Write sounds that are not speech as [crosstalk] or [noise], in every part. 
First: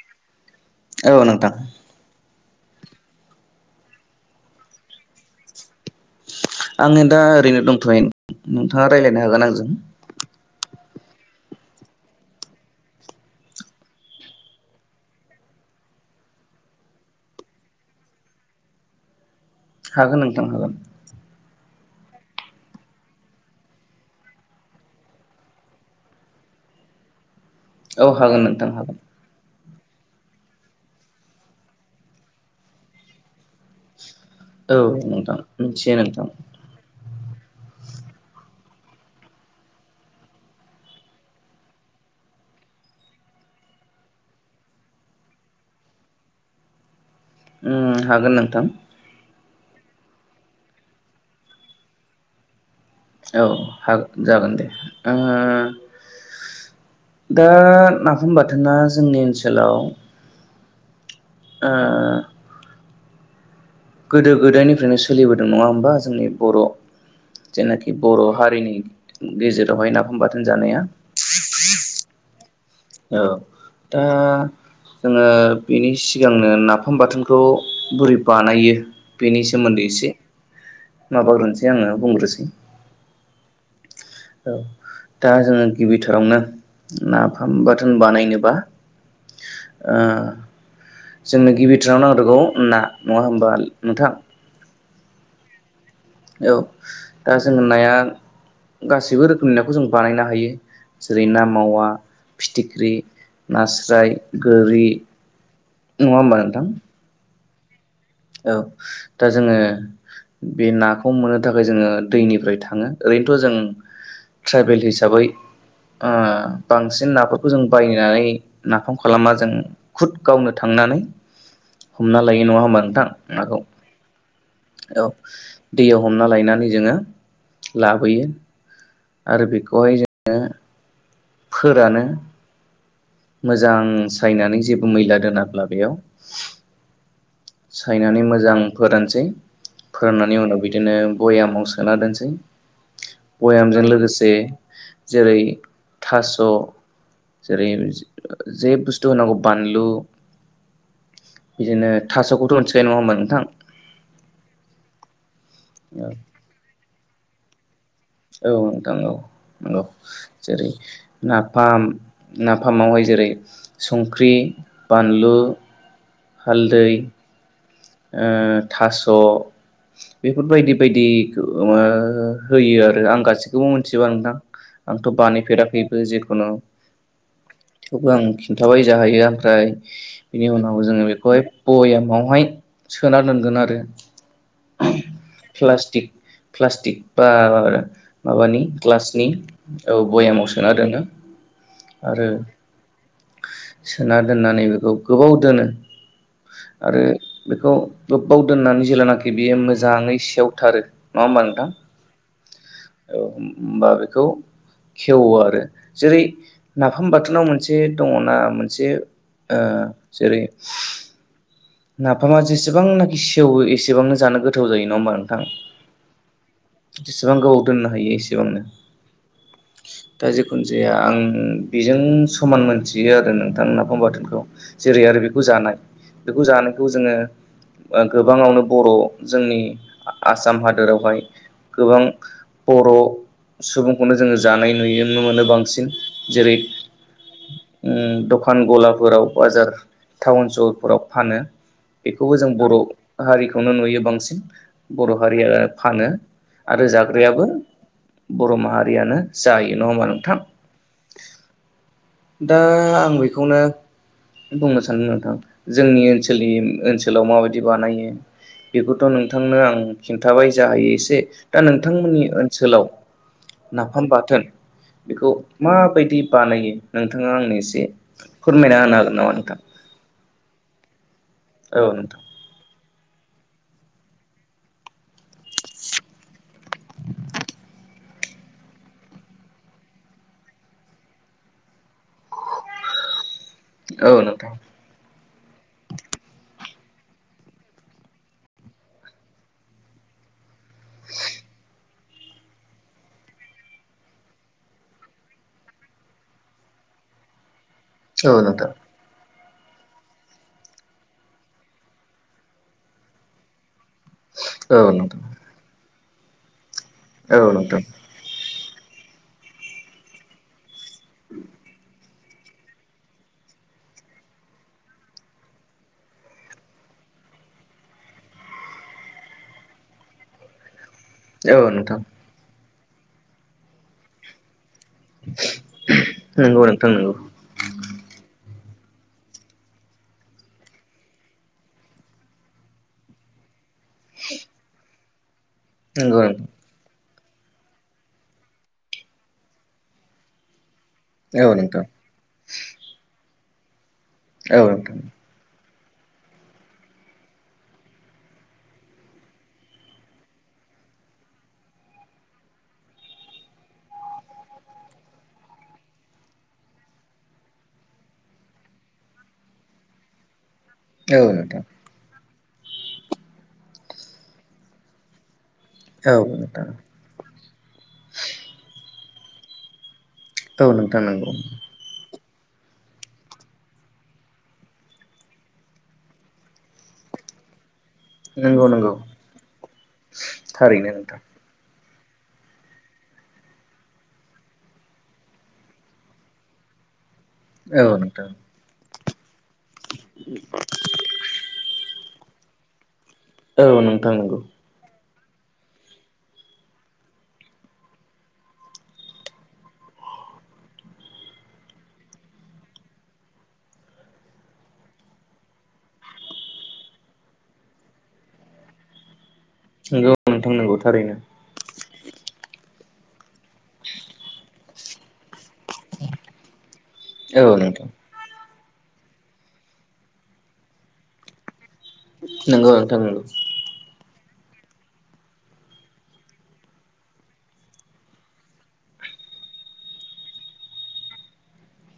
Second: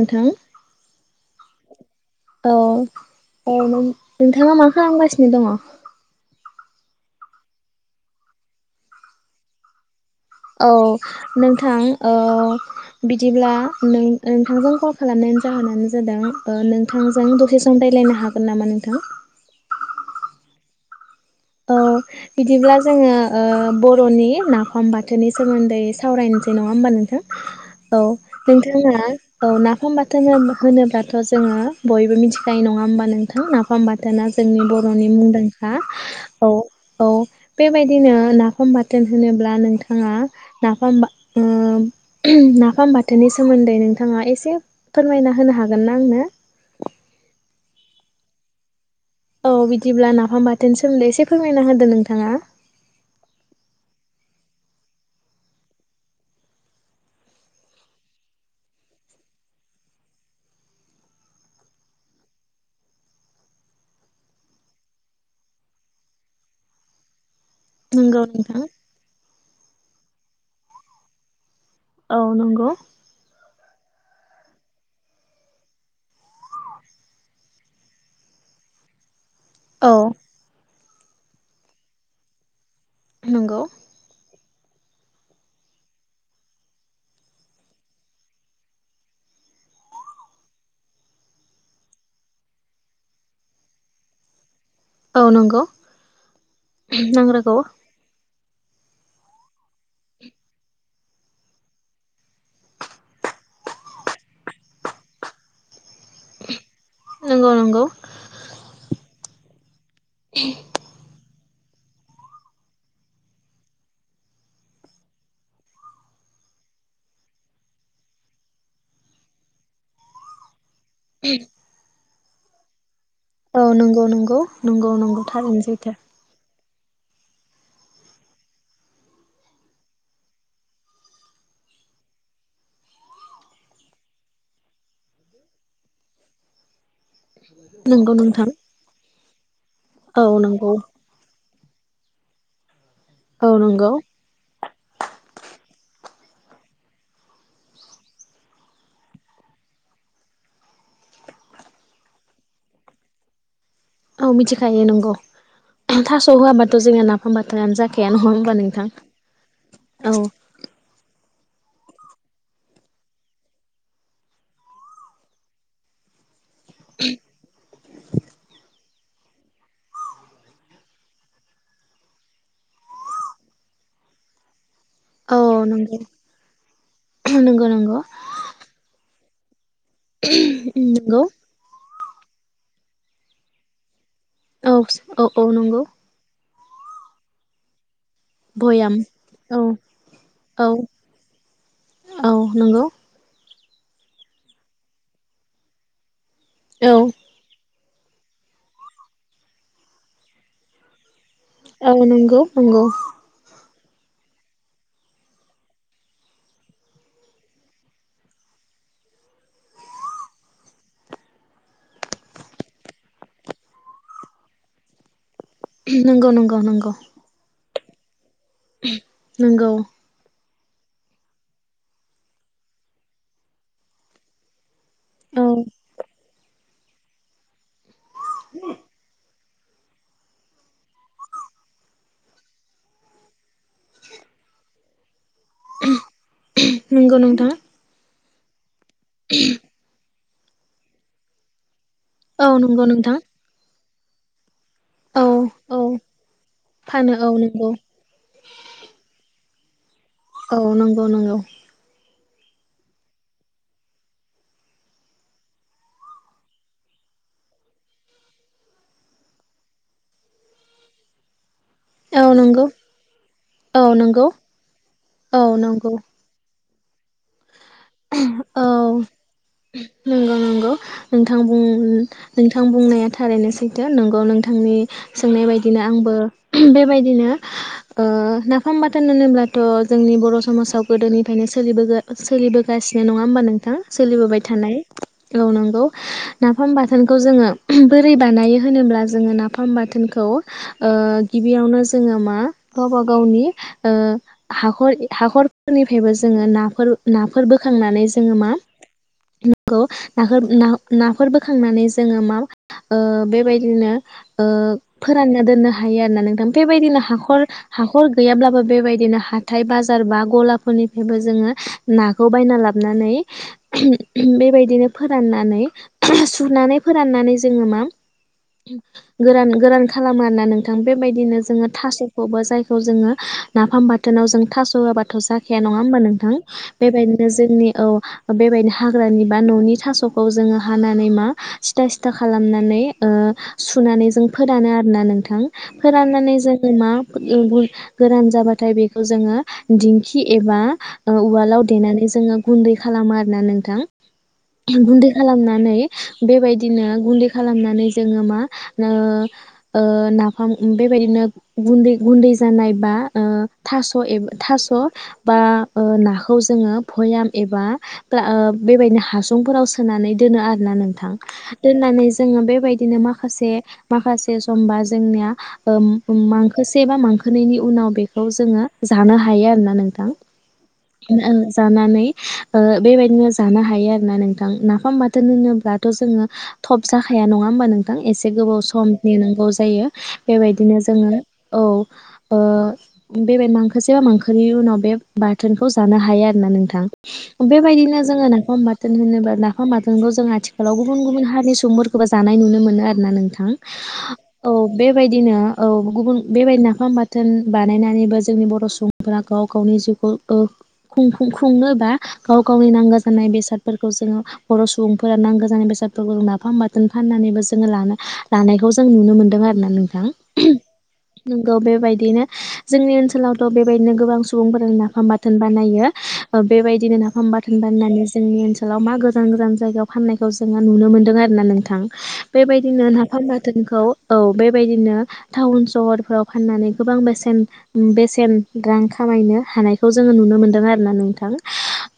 नोंथां औ नोंथां। औ औ नों नोंथाङा मा खालामगासिनो दङ? आङो दा ओरैनो दंथयो नोंथाङा रायज्लायनो हागोन आंजों। औ नोंथां ओ बिदिब्ला नोंथांजों कल खालामनायनि जाहोनानो जादों ओ नोंथांजों दसे सम राय्लायनो हागोन नामा नोंथां। हागोन नोंथां हागोन। अ बिदिब्ला जोङो ओ बरनि नाफाम बाथोननि सोमोन्दै सावरायनोसै नङा होमबा नोंथां। औ हागोन नोंथां नोंथाङा हागोन औ ना। नाफाम बाथोननो होनोब्लाथ‌ जोङो बयबो मिथिखायो नङा होमबा नोंथां नाफाम बाथोन। दाना जोंनि औ बर'नि हागोन नोंथां हागोन औ नोंथां मुंदांखा मिथियो नोंथां औ बेबायदिनो ना नाफाम बाथोन होनोब्ला नोंथाङा नाफाम बा ओ नाफाम बाथोननि सोमोन्दै नोंथाङा एसे फोरमायना होनो हागोन ना आंनो? ओ‌ हागोन नोंथां औ बिदिब्ला नाफाम बाथोन सोमोन्दै एसे फोरमायना होदो नोंथाङा। औ हाग जागोन दे आङो दा नाफुम बाथोना जोंनि ओनसोलाव ओ गोदो गोदायनिफ्रायनो सोलिबोदों नङा होमबा? जोंनि बर' जेनाखि नंगौ बर' नोंथां हारिनि गेजेरावहाय नाफाम बाथोन जानाया औ नंगौ । औ दा जोङो बेनि सिगांनो नाफाम बाथोनखौ बोरै बानायो बेनि सोमोन्दै औ एसे माबाग्रोनोसै आङो बुंग्रोसै । नंगौ ओ दा जोङो गिबिथारावनो नाफाम बाथोन बानायनोबा ओ जोंनो गिबिथाराव नाग्रगौ ना नङा होमबा नोंथां? औ नंगौ औ दा नांग्रोगौ जोङो नाया गासैबो रोखोमनो नाखौ जों बानायनो हायो जेरै ना मावा, फिथिख्रि, नास्राय, गोरि नङा होमबा नोंथां? नंगौ नंगौ औ दा जोङो बे नाखौ मोनो थाखाय जोङो दैनिफ्राय थाङो ओरैनोथ' जों ट्राइबेल हिसाबै ओ बांसिन नाफोरखौ जों बायनानै नाफाम खालामा जों खुद गावनो थांनानै हमना लायो नङा होमा नोंथां? नाखौ औ नंगौ नंगौ नंगौ औ नंगौ थारैनो सैथो दैयाव । हमना लायनानै जोङो लाबोयो आरो बेखौहाय जोङो फोरानो मोजां सायनानै जेबो मैला दोनाब्ला बेयाव । नंगौ सायनानै नोंथां मोजां फोरानसै फोरान औ नानै उनाव नंगौ बिदिनो बयामाव सो ना दोनसै । औ भयामजों नंगौ लोगोसे जेरै थास' जेरै जे बुस्थु होनांगौ बानलु बिदिनो थास'खौथ' मोनथिखायो नङा होबान नोंथां? औ मिथिखायो नंगौ थास' होआबाथ' जोङो ना फाम बाथोनानो जाखा औ थांग नंगौ औ जेरै नाफाम नाफामावहाय जेरै संख्रि बानलु हालदै ओ थास' बेफोरबायदि बायदि ओ होयो आरो आं गासैखौबो मोनथिजुबा नोंथां । आंथ' औ नंगौ बानायफेराखैबो जेखुनु नंगौ नंगौ थेवबो आं खिन्थाबाय जाहायो आं ओमफ्राय बिनि उनाव जोङो नंगौ बेखौहाय बयाम बयामावहाय सोना दोनगोन आरो। औ औ औ नंगौ। प्लास्टिक प्लास्टिक बा माबानि भयाम ग्लासनि औ बयामाव औ सोना दोनो आरो औ नंगौ सोना दोननानै बेखौ गोबाव दोनो। औ आरो बेखौ गोब्बाव दोननानै जेेलानाखि बियो मोजाङै सेवथारो नङा होमबा नोंथां औ नंगौ नंगौ। औ होमबा बेखौ खेवो आरो जेरै नाफाम बाथोनाव मोनसे दङना मोनसे ओ जेरै नाफामा जेसेबांनाखि सेवो एसेबांनो जानो गोथाव जायो नङा होमबा? नोंथां नंगौ नंगौ नंगौ। जेसेबां गोबाव दोननो हायो एसे नंगौ। जिखुनो जाया आं बेजों समान मोनथियो आरो नोंथां नाफाम बाथोनखौ। जेरै आरो बेखौ औ जानाय जानायखौ जोङो ओ गोबाङावनो बर' जोंनि आ-आसाम हादोरावहाय गोबां बर' सुबुंखौनो जोङो जानाय नुयो। नुनो मोनो बांसिन जेरै नंगौ नोंथां दखान गला फोराव बाजार टाउन सहरफोराव फानो। बेखौबो औ जों बर' नंगौ नोंथां हारिखौनो नुयो। बांसिन बर' औ हारिया औ फानो आरो फानो औ जाग्रायाबो नंगौ बर' माहारियानो। जायो नङा होमबा नों औ नंगौ नंगौ। दा आं बेखौनो बुंनो सानदों नोंथां जोंनि ओनसोलनि ओनसोलाव माबायदि बानायो बेखौथ' नोंथांनो आं खिन्थाबाय जाहायो एसे। दा औ नोंथांमोननि नंगौ ओनसोलाव औ नाफाम नंगौ बाथोन बेखौ औ नंगौ माबायदि बानायो? नोंथाङा आंनो एसे फोरमायना औ होनो हागोन नामा नोंथां? नंगौ नंगौ नोंथां बुं नोंथां बुंनाया थारैनो सैथो। नंगौ नोंथांनि सोंनाय बयदिनो आंबो बेबायदिनो ओ नाफाम बाथोन होनोब्लाथ' जोंनि बर' समाजाव गोदोनिफ्रायनो सोलिबो गा सोलिबोगासिनो नङा होमबा नों थां औ सोलिबोबाय नोंथां थानाय औ नंगौ। ना नाफाम बाथोनखौ जोङो बोरै बानायो होनोब्ला जोङो नाफाम बाथोनखौ । ओ गिबिआवनो जोङो मा गावबा गावनि ओ हाखर हाखरफोरनिफ्रायबो जोङो नाफोर ना खांनानै जोङो औ मा नोंथां खौ नाहो ना नाफोर बोखांनानै जोङो मा ओ बेबायदिनो । ओ औ नोंथां औ नोंथां फोरानना दोननो हा हायो आरोना नोंथां । बेबायदिनो हाखर औ नोंथां हाखर गैयाब्लाबो बेबायदिनो हाथाय बाजार बा गलाफोरनि फायबो जोङो नाखौ बायना लाबनानै बेबायदिनो फोराननानै सुनानै फोराननानै जोङो मा गोरान गोरान खालामो आरोना नोंथां । बेबायदिनो औ जोङो नोंथां थास'खौबो जाय खौ जोङो नाफाम बाथोनाव जोङो थास' होआबाथ' जाखाया नङा होमबा नोंथां? नंगौ नोंथां बेबायदिनो नंगौ जोंनि औ बे बायदिनो हाग्रानि बा न'नि थास'खौ जोङो हानानै मा सिथा सिथा खालामनानै ओ सुनानै जों फोरानो आरोना नोंथा । फोराननानै जों मा! [unintelligible] गोरान जाबाथाय बेखौ जोङो दिंखि एबा ओ नंगौ उवालाव नोंथां देनानै जोङो गुन्दै खालामो आरो । ना नोंथां औ । नोंथां गुन्दै खालामनानै । बेबायदिनो गुन्दै खालामनानै जोङो मा नो ओ नाफाम बेबायदिनो गुन्दै गुन्दै जानाय बा ओ थास' एब थास' बा ओ नाखो खौ जोङो भयाम एबा फ्ला बेबायदिनो हासुंफोराव सोनानै दोनो आरो। ना नोंथां दोननानै । जोङो बेबायदिनो माखासे माखासे समबा जोंनिया औ नोंथां औ ओ नोंथां मांखोसे बा मांखोनैनि उनाव बेखौ जोङो जानो हायो आरोना नोंथां। औ नोंथां ओ नंगौ जानानै। ओ बेबायदिनो जानो हायो आरोना नोंथां नाफाम बाथोन होनोब्लाथ' जोङो थ'ब जाखाया नङा होमबा नों थां एसे गोबाव नंगौ नंगौ सम नेनांगौ जायो बेबायदिनो थारैनो जोङो नोंथां औ। ओ बेबे मांखोसेबा मांखोनैनि उनाव बे बाथोन खौ जानो हायो आरोना नोंथां। औ बेबायदिनो जोङो नोंथां नाफाम बा थोन होनोबा ना फाम बाथोनखौ जों आथिखालाव गुबुन गुबुन हारिनि सुबुं फोरखोबो जानाय नुनो मोनो आरो। ना नोंथां औ नोंथां नंगौ औ बे बायदिनो औ गुबुन बेबायदि नाफाम बाथोन बानायनानैबो जोंनि बर' सुबुंफोरा गाव गावनि जिउखौ ओ खुंफुं खुंनोबा गाव गावनि नांगो जानाय बेसादफोरखौ जोङो बर' सुबुंफोरा नांगो जानाय बेसादफोरखौ जों नाफाम बाथोन फाननानैबो जोङो लानो लानायखौ जों नुनो मोनदों आरो ना नोंथां नंगौ नोंथां उम नंगौ थारैनो नोंगौ बेबाय दिनो जोंनि ओन सोलावथ' बेबायदिनो गोबां सुबुंफोर होमबाना बानायो ओ बेबायदिनो नाफाम औ बाथोन नोंथां बानायनानै जोंनि ओन सोलाव मा गोजान गोजान जायगायाव फाननायखौ जोङो नुनो मोनदों आरोना नोंथां। नंगौ बेबायदिनो नोंथां नाफाम बाथोनखौ औ बेबायदिनो टाउन सहरफोराव फाननानै गोबां बेसेन बेसेन रां खामायनो हानाय खौ जोङो नुनो मोन्दों आरोना नोंथां।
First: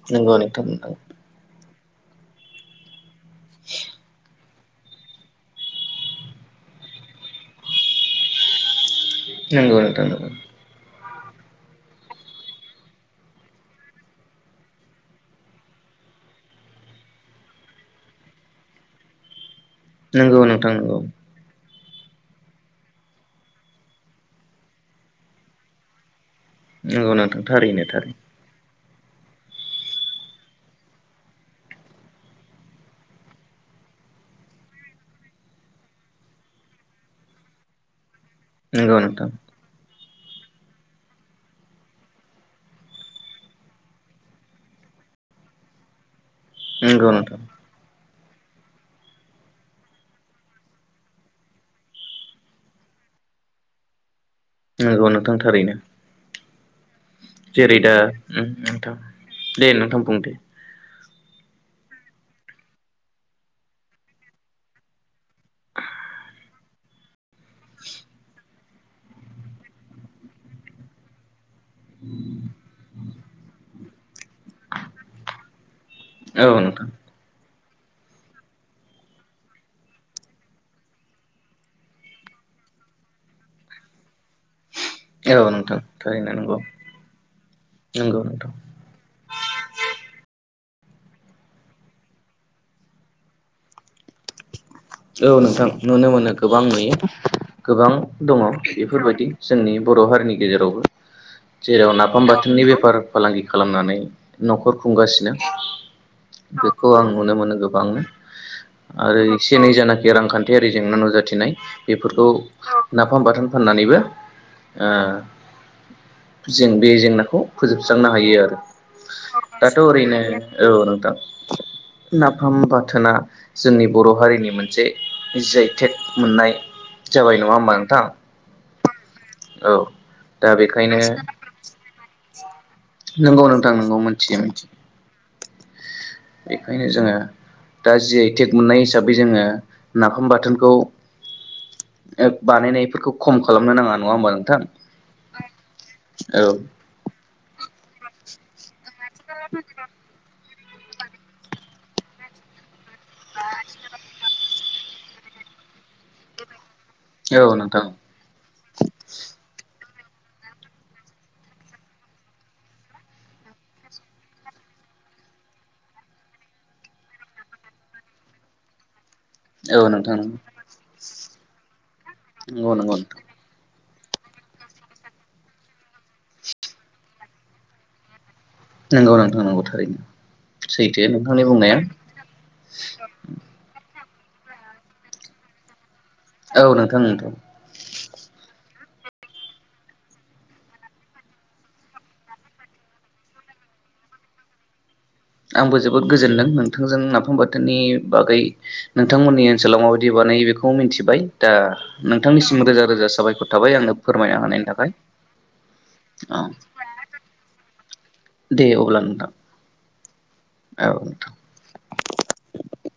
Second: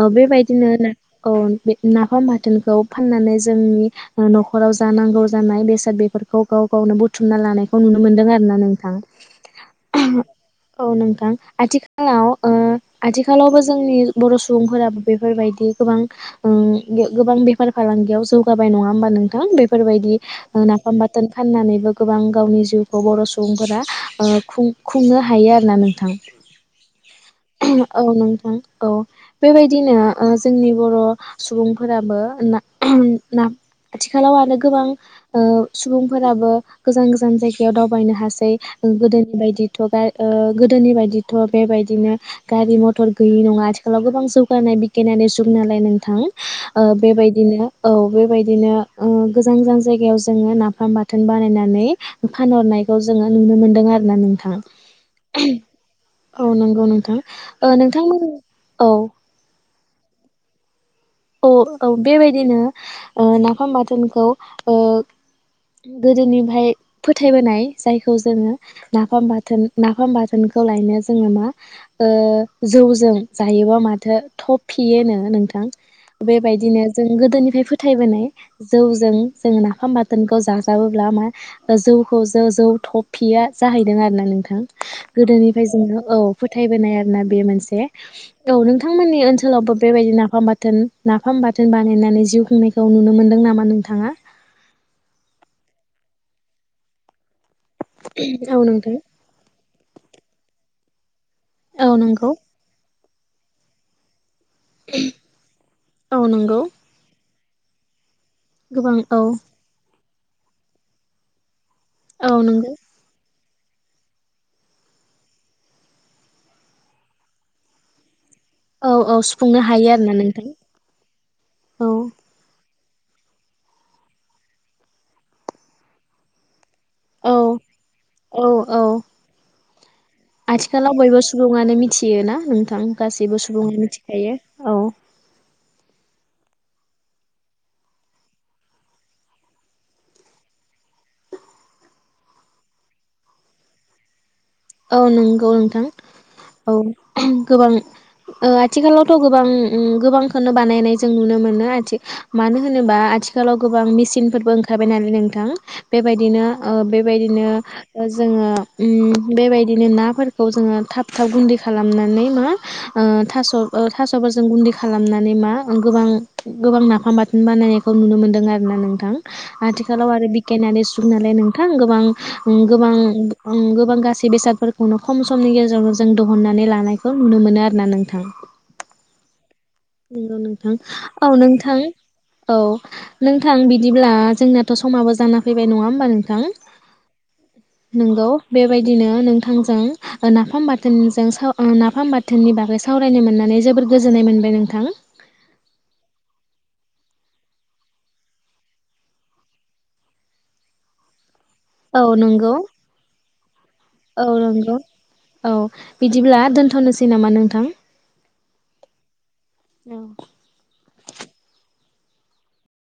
ओ नंगौ नंगौ नोंथां बेबायदिनो नंगौ औ बे नाफाम बाथोनखौ फाननानै जोंनि ओ न' खराव जानांगौ जानाय बेसाद बेफोरखौ गाव गावनो बुथुमना लानायखौ नुनो मोन्दों आरोना नोंथां। नोंगौ नोंथां नोंगौ। थां आथिखालाव ओ आथिखालावबो जोंनि बर' सुबुंफोराबो बेफोरबायदि गोबां ओं गियो गोबां बेफार फालांगियाव जौगाबाय नङा होमबा नोंथां बे फोरबायदि नंगौ ओ नोंथां नाफाम नंगौ बाथोन फाननानैबो गोबां गावनि जिउखौ बर' सुबुंफोरा ओ खुं खुंनो हायो आरोना नोंथां। नोंगौ नों उम औ नोंथां औ बेबायदिनो ओ जोंनि बर' सुबुंफोराबो ना उम नाफ आथिखालाव आरो गोबां ओ सुबुंफोराबो गोजान गोजान जायगायाव दावबायनो हा सै नंगौ नोंथां गोदोनिबायदिथ' [unintelligible] ओ गोदोनिबायदिथ' बेबायदिनो गारि मथर गैयि नङा आथिखालाव गोबां जौगानाय बिगगियानारि जुग नालाय नोंथां ओ नंगौ नोंथां बेबायदिनो औ बेबायदिनो ओ गोजान गोजान जायगायाव जोङो नाफाम बाथोन बानायनानै फानहरनायखौ जोङो नुनो मोनदों आरना नों नंगौ नोंथां थारैनो औ नंगौ नों जेरै दा उम नोंथां दे नोंथां बुंं दे औ औ बेबायदिनो ओ नाफाम बाथोनखौ ओ गोदोनिफ्राय फोथ थायबोनाय जायखौ जोङो नाफाम बाथोन नाफाम बाथोनखौ लायनो जोङो मा ओ जौजों जायोबा माथ थो थब फियनो नों औ बेबायदिनो नोंथां जों गोदोनिफ्राय फोथ थायबोनाय जौजों जोङो नाफाम बाथोनखौ जाजाबोब्ला मा जौखौ जो जौ थफ फिया जाहैदों आरोना नोंथा थां औ गोदोनिफ्राय नोंथां जोङो औ थारैनो नंगौ फोथायबोनाय आरोना बे मोनसे नंगौ नोंथां औ नोंथांमोननि ओनसोलावबो बेबायदि नाफाम बाथ थोन नाफाम बाथोन बानायनानै जिउ खुंनायखौ नुनो मोनदों नामा नोंथाङा औ नोंथां नुनो मोनो गोबां नुयो गोबां दङ औ नोंथां बेफोरबायदि जोंनि बर' हारिनि गेजेरावबो औ जेराव नाफाम नंगौ बाथोननि बेफार फालांगि खालामनानै न'खर खुंगासिनो औ नंगौ बेखौ आं नुनो मोनो गोबांनो गोबां आरो औ एसे एनै जानाखि रांखान्थियारि जेंना नुजाथिनाय बेफोरखौ औ नंगौ नाफाम बाथोन फाननानैबो ओ जों बे जेंनाखौ फोजोबस्रांनो हायो आरो औ औ सुफुंनो दाथ' हायो आरोना ओरैनो नोंथां औ नोंथां औ नाफाम बाथ थोना जोंनि बर' हारिनि मोनसे जैथेक मोननाय औ जाबाय नङा होमबा नोंथां औ औ औ दा बेखायनो आथिखालाव बयबो सुबुङानो मिथियोना थां गासैबो नंगौ नोंथां सुबुङा नंगौ मिथिखायो मिथियो मिथियो औ बेखायनो जोंङो दा जि आइ टेक मोननाय हिसाबै जोंङो नाफाम बाथोनखौ ओ बानायनायफोरखौ खम खालामनो नाङा नङा होमबा नों औ नंगौ नोंथां औ गोबां ओ आथिखालाव थ' गोबां अम गोबांखोनो बानायनाय जों नुनो मोनो आथि मानो होनोबा आथिखालाव गोबां मेसिनफोरबो ओं खारबायनालाय नोंथां बेबायदिनो ओ औ बेबायदिनो नोंथां ओ जोंङो अम बेबायदिनो नाफोरखौ जोंङो थाब थाब गुन्दै खालामनानै मा ओ थास' ओ थास'फोरजों गुन्दै खालामनानै मा गोबां गोबां नाफाम बाथोन बानायनायखौ नुनो मोनदों आरोना नोंथां। औ आथिखालाव नोंथां आरो बिगियानानै जुगनालाय नोंथां नंगौ नंगौ नोंथां गोबां-गोबां-गोबां बां गा सि बेसादफोरखौनो खम समनि गेजेरावनो जों दिहुननानै लानायखौ नुनो मोनो आरो ना नोंथां। नंगौ नोंथां नंगौ थारैनो नंगौ नोंथां सैथो औ नोंथांनि बुंनाया नोंथां औ नोंथां बिदि ब्ला जोंनाथ' समाबबो जाना फैबाय नङा होमबा नों औ नोंथां अम नोंगौ बेबायदिनो नोंथांजों नाफाम बाथोनजों साव नाफाम बाथोननि बागै सावरायनो मोननानै जोबोर गोजोननाय मोनबाय नों थां आंबो जोबोद गोजोनदों नोंथांजों नाफाम बाथोननि बागै नोंथांमोननि ओनसोलाव माबायदि बानायो बेखौ मिनथिबाय दा औ नंगौ नोंथांनिसिम रोजा-रोजा साबायखर थाबाय आंनो औ फोरमायनो हानायनि नंगौ थाखाय औ बिदिब्ला औ दोनथ'नोसै नामा नोंथां दे अब्ला नोंथां औ औ